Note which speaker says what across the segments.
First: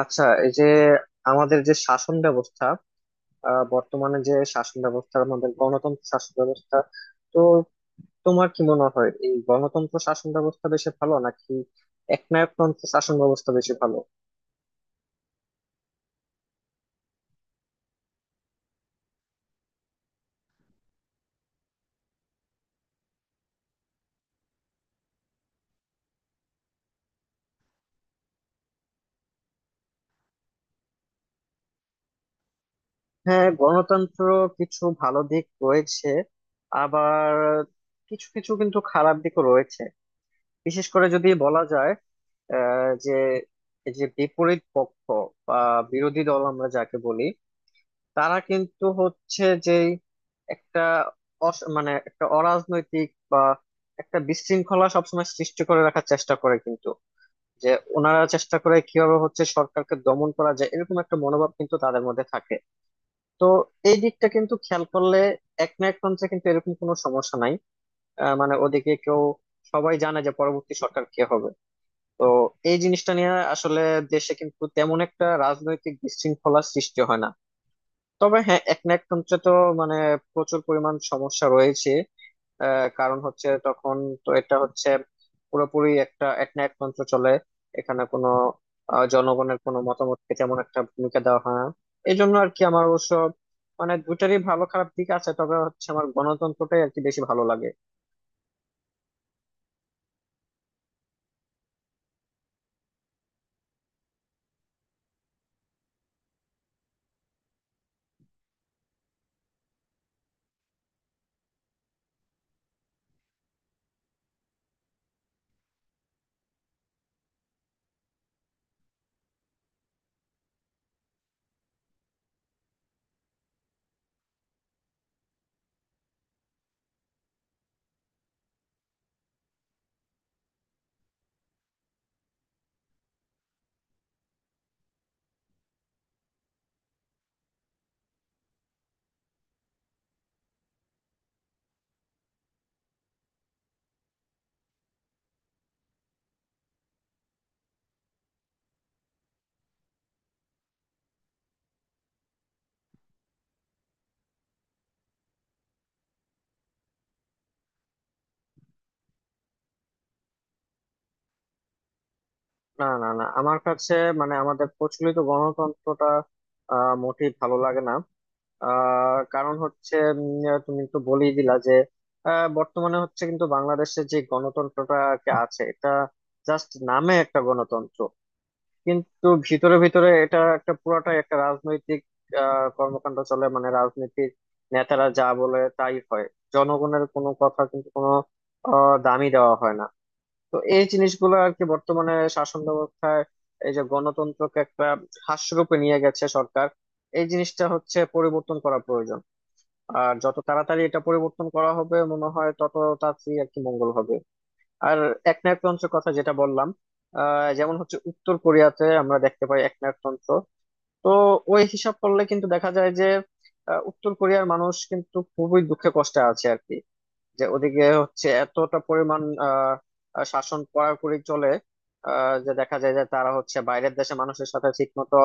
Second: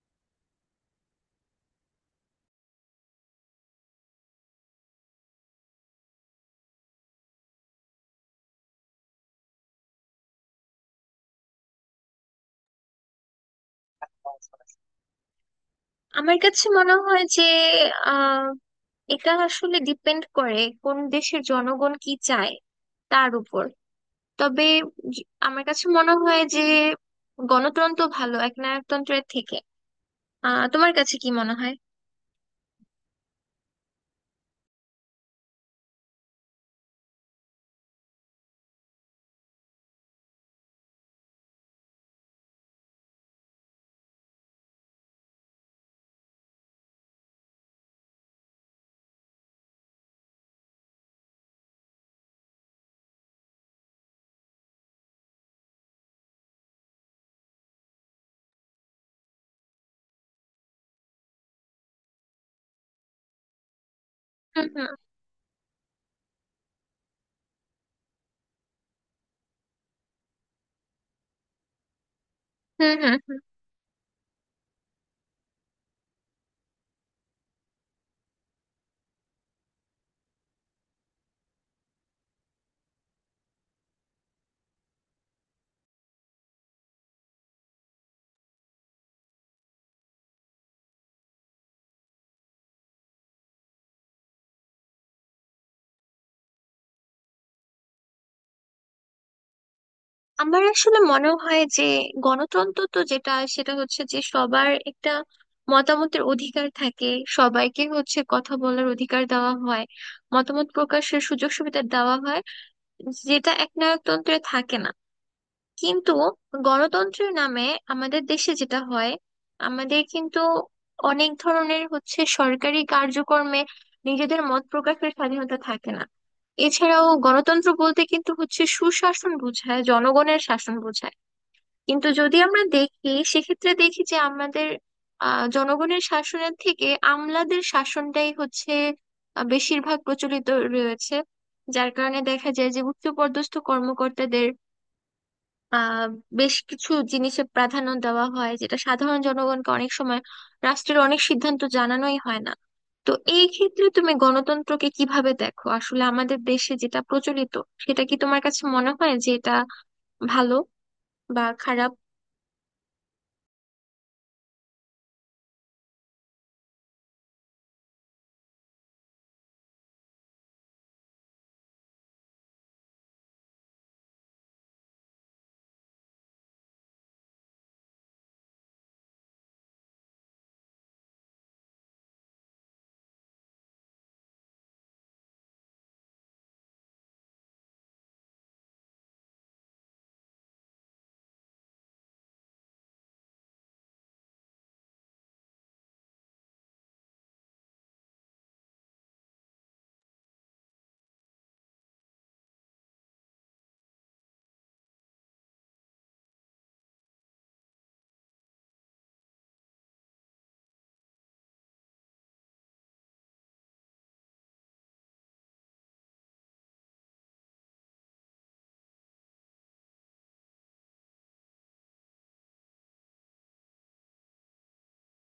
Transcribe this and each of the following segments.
Speaker 1: আচ্ছা, এই যে আমাদের যে শাসন ব্যবস্থা, বর্তমানে যে শাসন ব্যবস্থা আমাদের গণতন্ত্র শাসন ব্যবস্থা, তো তোমার কি মনে হয় এই গণতন্ত্র শাসন ব্যবস্থা বেশি ভালো নাকি একনায়কতন্ত্র শাসন ব্যবস্থা বেশি ভালো?
Speaker 2: আমার কাছে মনে হয় যে আহ এটা আসলে ডিপেন্ড করে কোন দেশের জনগণ কি চায় তার উপর। তবে আমার কাছে মনে হয় যে গণতন্ত্র ভালো একনায়কতন্ত্রের থেকে। তোমার কাছে কি মনে হয়?
Speaker 1: হ্যাঁ, গণতন্ত্র কিছু ভালো দিক রয়েছে, আবার কিছু কিছু কিন্তু খারাপ দিকও রয়েছে। বিশেষ করে যদি বলা যায়, আহ যে এই যে বিপরীত পক্ষ বা বিরোধী দল আমরা যাকে বলি, তারা কিন্তু হচ্ছে যে একটা মানে একটা অরাজনৈতিক বা একটা বিশৃঙ্খলা সবসময় সৃষ্টি করে রাখার চেষ্টা করে কিন্তু, যে ওনারা চেষ্টা করে কিভাবে হচ্ছে সরকারকে দমন করা যায়, এরকম একটা মনোভাব কিন্তু তাদের মধ্যে থাকে। তো এই দিকটা কিন্তু
Speaker 2: হুম
Speaker 1: খেয়াল
Speaker 2: হুম
Speaker 1: করলে, এক না এক মঞ্চে কিন্তু এরকম কোনো সমস্যা নাই। মানে ওদিকে কেউ, সবাই জানে যে পরবর্তী সরকার কে হবে। তো এই
Speaker 2: হুম
Speaker 1: জিনিসটা
Speaker 2: হুম
Speaker 1: নিয়ে
Speaker 2: হুম।
Speaker 1: আসলে দেশে কিন্তু তেমন একটা রাজনৈতিক বিশৃঙ্খলা সৃষ্টি হয় না। তবে হ্যাঁ, এক না এক তন্ত্রে তো মানে প্রচুর পরিমাণ সমস্যা রয়েছে। কারণ হচ্ছে তখন, তো এটা হচ্ছে পুরোপুরি একটা এক না এক তন্ত্র চলে। এখানে কোনো জনগণের কোনো মতামতকে তেমন একটা ভূমিকা দেওয়া হয় না। এই জন্য আর কি, আমার অবশ্য মানে দুটারই ভালো খারাপ দিক আছে, তবে হচ্ছে আমার গণতন্ত্রটাই আর কি বেশি ভালো লাগে।
Speaker 2: আমার আসলে মনে হয় যে গণতন্ত্র তো যেটা সেটা হচ্ছে যে সবার একটা মতামতের অধিকার থাকে, সবাইকে হচ্ছে কথা বলার অধিকার দেওয়া হয়, মতামত প্রকাশের সুযোগ সুবিধা দেওয়া হয়, যেটা একনায়কতন্ত্রে থাকে না। কিন্তু গণতন্ত্রের নামে আমাদের দেশে যেটা হয়, আমাদের কিন্তু অনেক ধরনের হচ্ছে সরকারি কার্যক্রমে নিজেদের মত প্রকাশের স্বাধীনতা থাকে না। এছাড়াও গণতন্ত্র বলতে কিন্তু হচ্ছে সুশাসন বোঝায়, জনগণের শাসন বোঝায়। কিন্তু যদি আমরা দেখি সেক্ষেত্রে দেখি যে আমাদের জনগণের শাসনের থেকে আমলাদের শাসনটাই হচ্ছে বেশিরভাগ প্রচলিত রয়েছে। যার কারণে দেখা যায় যে উচ্চপদস্থ কর্মকর্তাদের আহ বেশ কিছু জিনিসে প্রাধান্য দেওয়া হয়, যেটা সাধারণ জনগণকে অনেক সময় রাষ্ট্রের অনেক সিদ্ধান্ত জানানোই হয় না। তো এই ক্ষেত্রে তুমি গণতন্ত্রকে কিভাবে দেখো আসলে? আমাদের দেশে যেটা প্রচলিত, সেটা কি তোমার কাছে মনে হয় যে এটা ভালো বা খারাপ?
Speaker 1: না, না, না, আমার কাছে মানে আমাদের প্রচলিত গণতন্ত্রটা মোটেই ভালো লাগে না। কারণ হচ্ছে তুমি একটু বলেই দিলা যে, বর্তমানে হচ্ছে কিন্তু বাংলাদেশে যে গণতন্ত্রটা আর কি আছে, এটা জাস্ট নামে একটা গণতন্ত্র, কিন্তু ভিতরে ভিতরে এটা একটা পুরাটাই একটা রাজনৈতিক কর্মকাণ্ড চলে। মানে রাজনৈতিক নেতারা যা বলে তাই হয়, জনগণের কোনো কথা কিন্তু কোনো দামই দেওয়া হয় না। তো এই জিনিসগুলো আর কি বর্তমানে শাসন ব্যবস্থায়, এই যে গণতন্ত্রকে একটা হাস্যরূপে নিয়ে গেছে সরকার, এই জিনিসটা হচ্ছে পরিবর্তন করা প্রয়োজন। আর যত তাড়াতাড়ি এটা পরিবর্তন করা হবে মনে হয় তত তাড়াতাড়ি আর কি মঙ্গল হবে। আর একনায়কতন্ত্রের কথা যেটা বললাম, যেমন হচ্ছে উত্তর কোরিয়াতে আমরা দেখতে পাই একনায়কতন্ত্র। তো ওই হিসাব করলে কিন্তু দেখা যায় যে, উত্তর কোরিয়ার মানুষ কিন্তু খুবই দুঃখে কষ্টে আছে আর কি। যে ওদিকে হচ্ছে এতটা পরিমাণ আহ আহ, শাসন কড়াকড়ি চলে। যে দেখা যায় যে তারা হচ্ছে বাইরের দেশে মানুষের সাথে ঠিক মতো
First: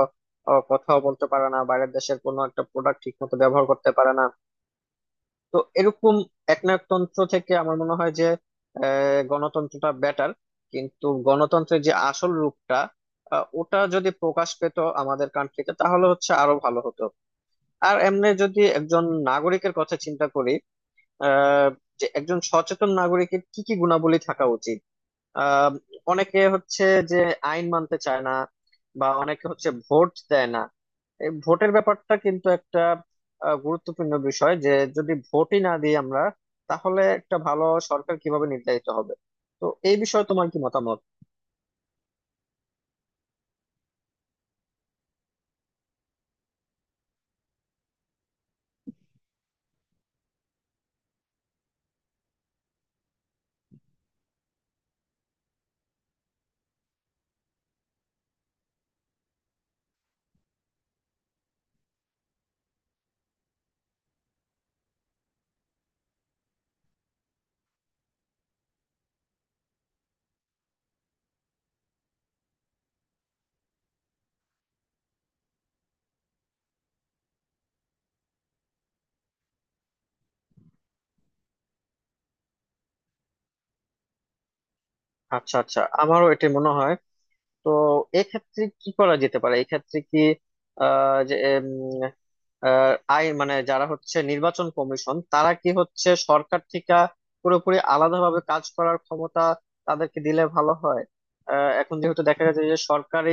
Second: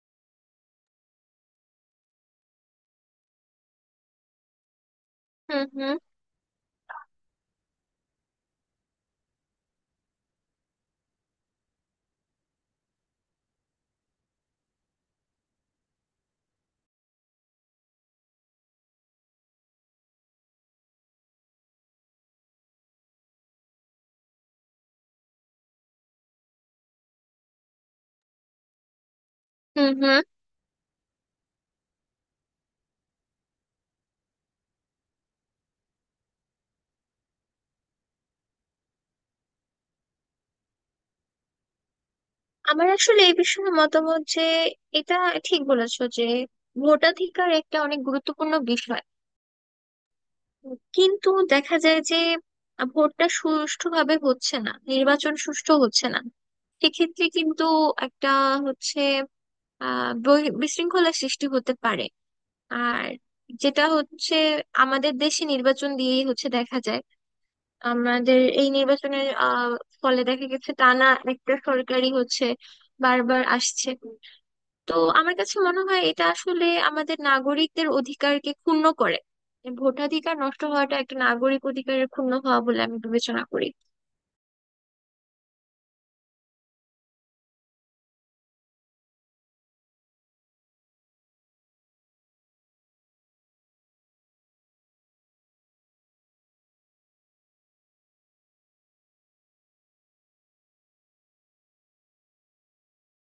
Speaker 1: কথাও বলতে পারে না, বাইরের দেশের কোনো একটা প্রোডাক্ট ঠিক মতো ব্যবহার করতে পারে না। তো
Speaker 2: হুম হুম
Speaker 1: এরকম একনায়কতন্ত্র থেকে আমার মনে হয় যে গণতন্ত্রটা বেটার। কিন্তু গণতন্ত্রের যে আসল রূপটা, ওটা যদি প্রকাশ পেত আমাদের কান্ট্রিতে তাহলে হচ্ছে আরো ভালো হতো। আর এমনি যদি একজন নাগরিকের কথা চিন্তা করি, আহ যে একজন সচেতন নাগরিকের কি কি গুণাবলী থাকা উচিত। আহ অনেকে হচ্ছে যে আইন মানতে চায় না, বা অনেকে হচ্ছে
Speaker 2: হুম
Speaker 1: ভোট
Speaker 2: হুম
Speaker 1: দেয় না। এই ভোটের ব্যাপারটা কিন্তু একটা গুরুত্বপূর্ণ বিষয়, যে যদি ভোটই না দিই আমরা, তাহলে একটা ভালো সরকার কিভাবে নির্ধারিত হবে? তো এই বিষয়ে তোমার কি মতামত?
Speaker 2: আমার আসলে এই বিষয়ে মতামত যে এটা ঠিক বলেছো যে ভোটাধিকার একটা অনেক গুরুত্বপূর্ণ বিষয়। কিন্তু দেখা যায় যে ভোটটা সুষ্ঠুভাবে হচ্ছে না, নির্বাচন সুষ্ঠু হচ্ছে না। সেক্ষেত্রে কিন্তু একটা হচ্ছে বিশৃঙ্খলা সৃষ্টি হতে পারে। আর যেটা হচ্ছে আমাদের দেশে নির্বাচন দিয়েই হচ্ছে দেখা যায় আমাদের এই নির্বাচনের ফলে দেখা গেছে টানা একটা সরকারি হচ্ছে বারবার আসছে। তো আমার কাছে মনে হয় এটা আসলে আমাদের নাগরিকদের অধিকারকে ক্ষুণ্ণ করে। ভোটাধিকার নষ্ট হওয়াটা একটা নাগরিক অধিকারের ক্ষুণ্ণ হওয়া বলে আমি বিবেচনা করি।
Speaker 1: আচ্ছা, আচ্ছা, আমারও এটা মনে হয়। তো এক্ষেত্রে কি করা যেতে পারে, এক্ষেত্রে কি আহ যে উম, আহ, আই মানে যারা হচ্ছে নির্বাচন কমিশন তারা কি হচ্ছে সরকার থেকে পুরোপুরি আলাদাভাবে কাজ করার ক্ষমতা তাদেরকে দিলে ভালো হয়। এখন যেহেতু দেখা গেছে যে সরকারি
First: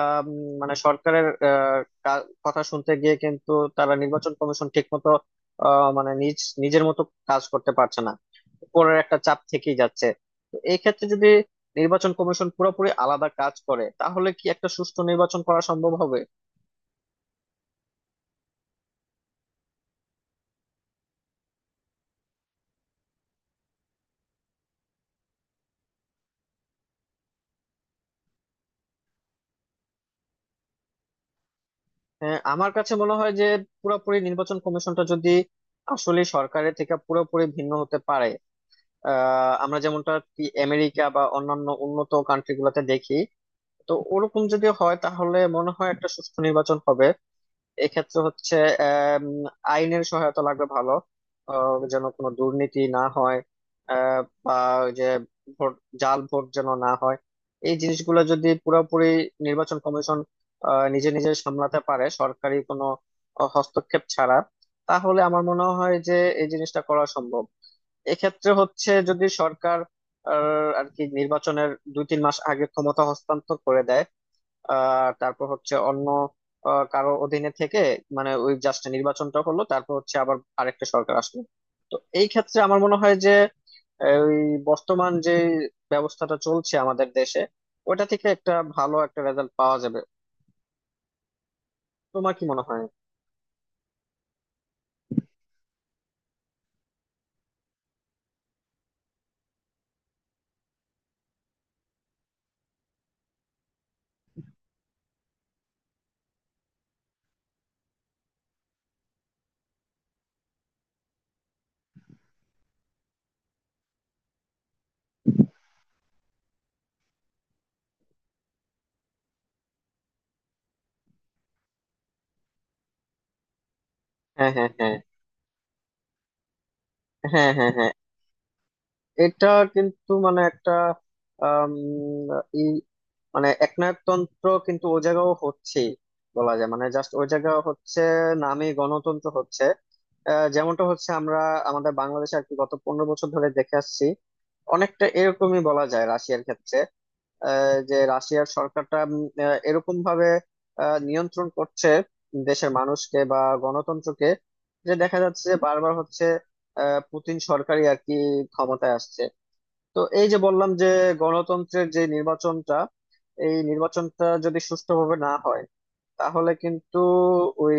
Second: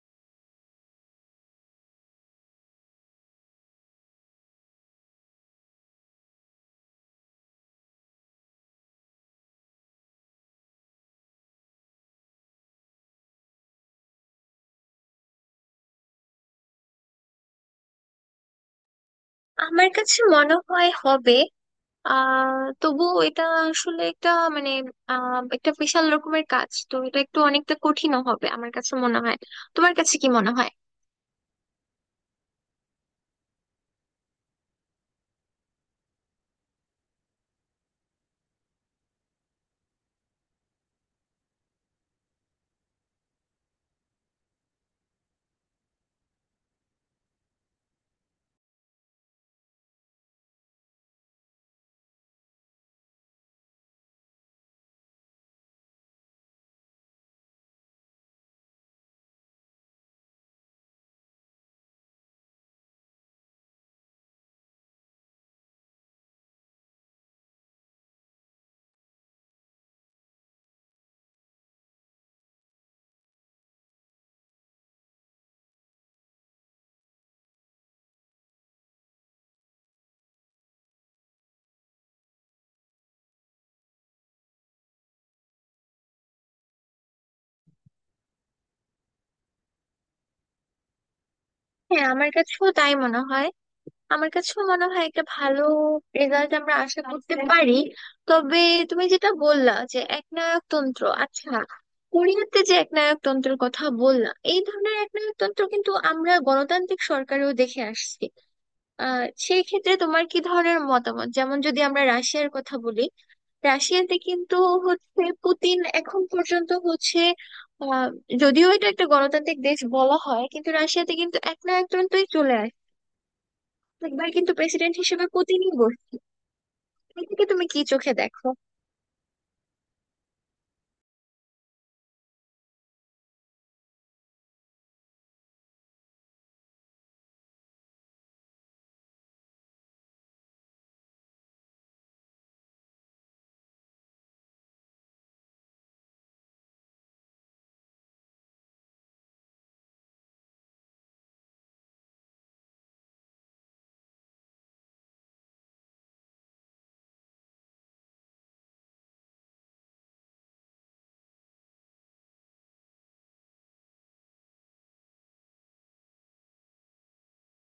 Speaker 1: আম, মানে সরকারের কথা শুনতে গিয়ে কিন্তু তারা নির্বাচন কমিশন ঠিক মতো, মানে নিজ নিজের মতো কাজ করতে পারছে না, উপরের একটা চাপ থেকেই যাচ্ছে। তো এই ক্ষেত্রে যদি নির্বাচন কমিশন পুরোপুরি আলাদা কাজ করে তাহলে কি একটা সুষ্ঠু নির্বাচন করা সম্ভব হবে?
Speaker 2: আমার কাছে মনে হয় হবে। আহ তবুও এটা আসলে একটা মানে আহ একটা বিশাল রকমের কাজ, তো এটা একটু অনেকটা কঠিনও হবে আমার কাছে মনে হয়। তোমার কাছে কি মনে হয়?
Speaker 1: হ্যাঁ, আমার কাছে মনে হয় যে পুরোপুরি নির্বাচন কমিশনটা যদি আসলে সরকারের থেকে পুরোপুরি ভিন্ন হতে পারে, আমরা যেমনটা কি আমেরিকা বা অন্যান্য উন্নত কান্ট্রি গুলাতে দেখি, তো ওরকম যদি হয় তাহলে মনে হয় একটা সুষ্ঠু নির্বাচন হবে। এক্ষেত্রে হচ্ছে আম, আইনের সহায়তা লাগবে ভালো, যেন কোনো দুর্নীতি না হয়, বা ওই যে ভোট, জাল ভোট যেন না হয়। এই জিনিসগুলো যদি পুরোপুরি নির্বাচন কমিশন নিজে নিজে সামলাতে পারে সরকারি কোনো হস্তক্ষেপ ছাড়া, তাহলে আমার মনে হয় যে এই জিনিসটা করা সম্ভব। এক্ষেত্রে হচ্ছে যদি সরকার আর কি নির্বাচনের দুই তিন মাস আগে ক্ষমতা হস্তান্তর করে দেয়, তারপর হচ্ছে অন্য কারো অধীনে থেকে মানে ওই জাস্ট নির্বাচনটা হলো, তারপর হচ্ছে আবার আরেকটা সরকার আসলো। তো এই ক্ষেত্রে আমার মনে হয় যে ওই বর্তমান যে ব্যবস্থাটা চলছে আমাদের দেশে, ওটা থেকে একটা ভালো একটা রেজাল্ট পাওয়া যাবে।
Speaker 2: হ্যাঁ, আমার
Speaker 1: তোমার কি মনে
Speaker 2: কাছেও
Speaker 1: হয়?
Speaker 2: তাই মনে হয়। আমার কাছেও মনে হয় একটা ভালো রেজাল্ট আমরা আশা করতে পারি। তবে তুমি যেটা বললা যে একনায়কতন্ত্র, আচ্ছা কোরিয়াতে যে একনায়কতন্ত্রের কথা বললা, এই ধরনের একনায়কতন্ত্র কিন্তু আমরা গণতান্ত্রিক সরকারেও দেখে আসছি। সেই ক্ষেত্রে তোমার কি ধরনের মতামত? যেমন যদি আমরা রাশিয়ার কথা বলি, রাশিয়াতে কিন্তু হচ্ছে পুতিন এখন পর্যন্ত হচ্ছে আহ যদিও এটা একটা গণতান্ত্রিক দেশ বলা হয়, কিন্তু রাশিয়াতে কিন্তু একনায়কতন্ত্রই চলে। একবার
Speaker 1: হ্যাঁ,
Speaker 2: কিন্তু
Speaker 1: হ্যাঁ, হ্যাঁ।
Speaker 2: প্রেসিডেন্ট হিসেবে পুতিনই বসছে। এটাকে
Speaker 1: হ্যাঁ,
Speaker 2: তুমি
Speaker 1: হ্যাঁ,
Speaker 2: কি
Speaker 1: হ্যাঁ,
Speaker 2: চোখে দেখো?
Speaker 1: এটা কিন্তু মানে একটা আম, এই মানে একনায়কতন্ত্র কিন্তু ও জায়গাও হচ্ছে, বলা যায় মানে জাস্ট ওই জায়গা হচ্ছে নামে গণতন্ত্র হচ্ছে। যেমনটা হচ্ছে আমরা আমাদের বাংলাদেশে আর কি গত 15 বছর ধরে দেখে আসছি, অনেকটা এরকমই বলা যায় রাশিয়ার ক্ষেত্রে। যে রাশিয়ার সরকারটা এরকম ভাবে নিয়ন্ত্রণ করছে দেশের মানুষকে বা গণতন্ত্রকে, যে দেখা যাচ্ছে যে বারবার হচ্ছে পুতিন সরকারই আর কি ক্ষমতায় আসছে। তো এই যে বললাম যে গণতন্ত্রের যে নির্বাচনটা, এই নির্বাচনটা যদি সুষ্ঠুভাবে না হয়, তাহলে কিন্তু ওই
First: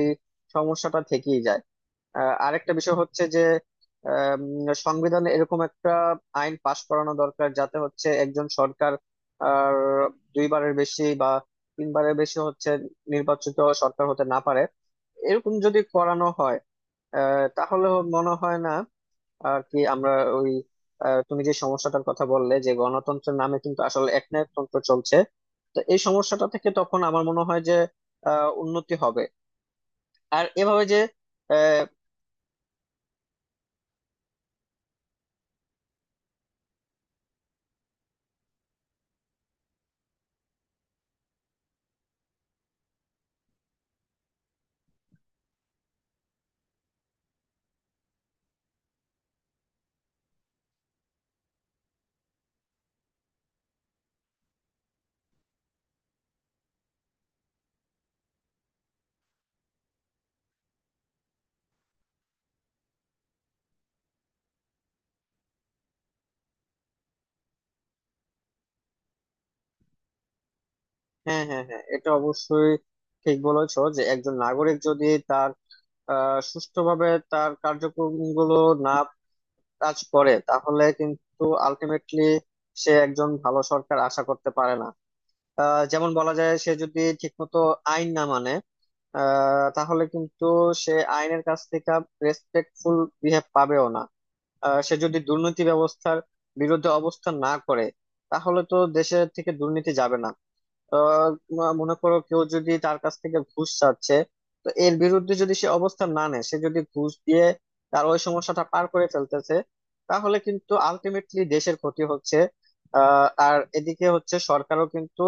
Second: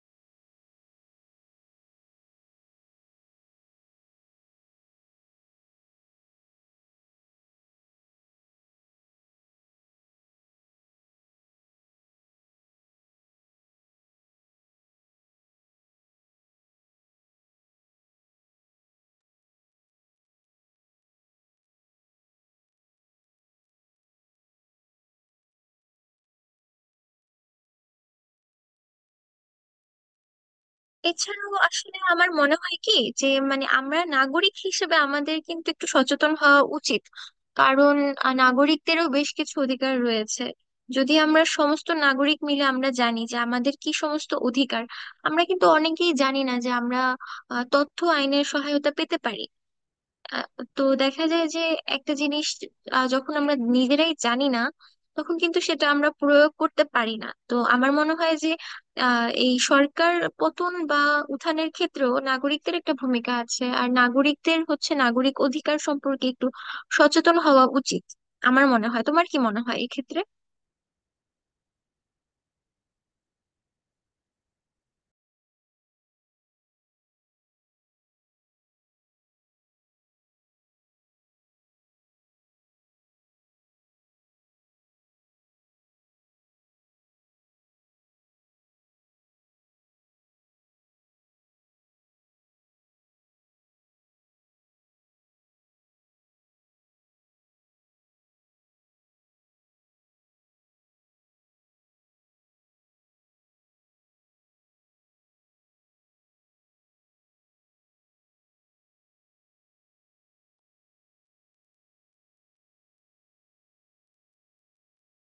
Speaker 1: সমস্যাটা থেকেই যায়। আরেকটা বিষয় হচ্ছে যে আম, সংবিধানে এরকম একটা আইন পাশ করানো দরকার যাতে হচ্ছে একজন সরকার আর দুইবারের বেশি বা তিনবারের বেশি হচ্ছে নির্বাচিত সরকার হতে না পারে। এরকম যদি করানো হয়, তাহলে মনে হয় না আর কি আমরা ওই, তুমি যে সমস্যাটার কথা বললে যে গণতন্ত্রের নামে কিন্তু আসলে একনায়কতন্ত্র চলছে, তো এই সমস্যাটা থেকে তখন আমার মনে হয় যে উন্নতি হবে। আর এভাবে যে
Speaker 2: এছাড়াও
Speaker 1: আহ,
Speaker 2: আসলে আমার মনে হয় কি যে মানে আমরা নাগরিক হিসেবে আমাদের কিন্তু একটু সচেতন হওয়া উচিত। কারণ নাগরিকদেরও বেশ কিছু অধিকার রয়েছে। যদি আমরা সমস্ত নাগরিক মিলে আমরা জানি যে আমাদের কি সমস্ত অধিকার, আমরা কিন্তু অনেকেই জানি না যে আমরা তথ্য আইনের সহায়তা পেতে পারি। আহ, তো দেখা যায় যে একটা জিনিস যখন আমরা নিজেরাই জানি না, তখন কিন্তু সেটা আমরা প্রয়োগ করতে পারি না। তো আমার মনে হয় যে এই সরকার পতন বা উত্থানের ক্ষেত্রেও নাগরিকদের একটা ভূমিকা আছে, আর নাগরিকদের হচ্ছে নাগরিক অধিকার সম্পর্কে একটু সচেতন হওয়া উচিত আমার মনে হয়। তোমার কি মনে হয় এক্ষেত্রে?
Speaker 1: হ্যাঁ, হ্যাঁ, হ্যাঁ, এটা অবশ্যই ঠিক বলেছো যে একজন নাগরিক যদি তার সুষ্ঠুভাবে তার কার্যক্রমগুলো না কাজ করে, তাহলে কিন্তু আলটিমেটলি সে একজন ভালো সরকার আশা করতে পারে না। যেমন বলা যায় সে যদি ঠিকমতো আইন না মানে, তাহলে কিন্তু সে আইনের কাছ থেকে রেসপেক্টফুল বিহেভ পাবেও না। সে যদি দুর্নীতি ব্যবস্থার বিরুদ্ধে অবস্থান না করে, তাহলে তো দেশের থেকে দুর্নীতি যাবে না। আহ মনে করো কেউ যদি তার কাছ থেকে ঘুষ চাচ্ছে, তো এর বিরুদ্ধে যদি সে অবস্থান না নেয়, সে যদি ঘুষ দিয়ে তার ওই সমস্যাটা পার করে ফেলতেছে, তাহলে কিন্তু আলটিমেটলি দেশের ক্ষতি হচ্ছে। আর এদিকে হচ্ছে সরকারও কিন্তু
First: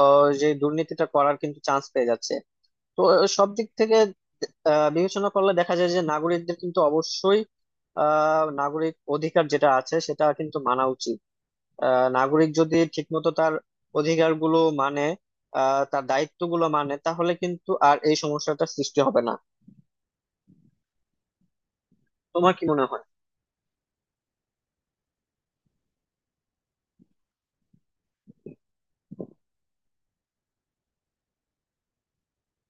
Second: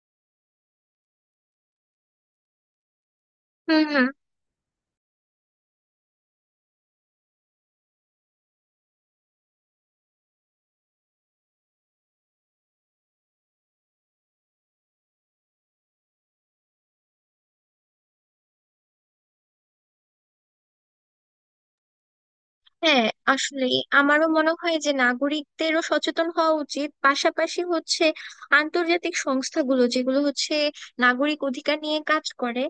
Speaker 1: যে দুর্নীতিটা করার কিন্তু চান্স পেয়ে যাচ্ছে। তো সব দিক
Speaker 2: হুম
Speaker 1: থেকে
Speaker 2: হুম।
Speaker 1: বিবেচনা করলে দেখা যায় যে নাগরিকদের কিন্তু অবশ্যই নাগরিক অধিকার যেটা আছে সেটা কিন্তু মানা উচিত। নাগরিক যদি ঠিকমতো তার অধিকারগুলো মানে তার দায়িত্বগুলো মানে, তাহলে কিন্তু আর এই সমস্যাটা সৃষ্টি হবে না। তোমার কি মনে হয়?
Speaker 2: হ্যাঁ, আসলে আমারও মনে হয় যে নাগরিকদেরও সচেতন হওয়া উচিত, পাশাপাশি হচ্ছে আন্তর্জাতিক সংস্থাগুলো যেগুলো হচ্ছে নাগরিক অধিকার নিয়ে কাজ করে,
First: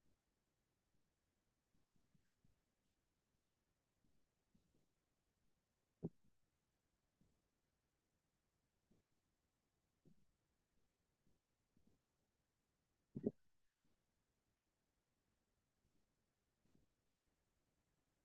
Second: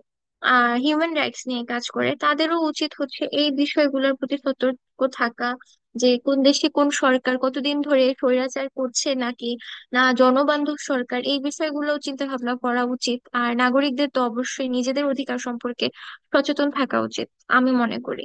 Speaker 2: হিউম্যান রাইটস নিয়ে কাজ করে, তাদেরও উচিত হচ্ছে এই বিষয়গুলোর প্রতি সতর্ক থাকা, যে কোন দেশে কোন সরকার কতদিন ধরে স্বৈরাচার করছে নাকি না জনবান্ধব সরকার, এই বিষয়গুলো চিন্তা ভাবনা করা উচিত। আর নাগরিকদের তো অবশ্যই নিজেদের অধিকার সম্পর্কে সচেতন থাকা উচিত আমি মনে করি।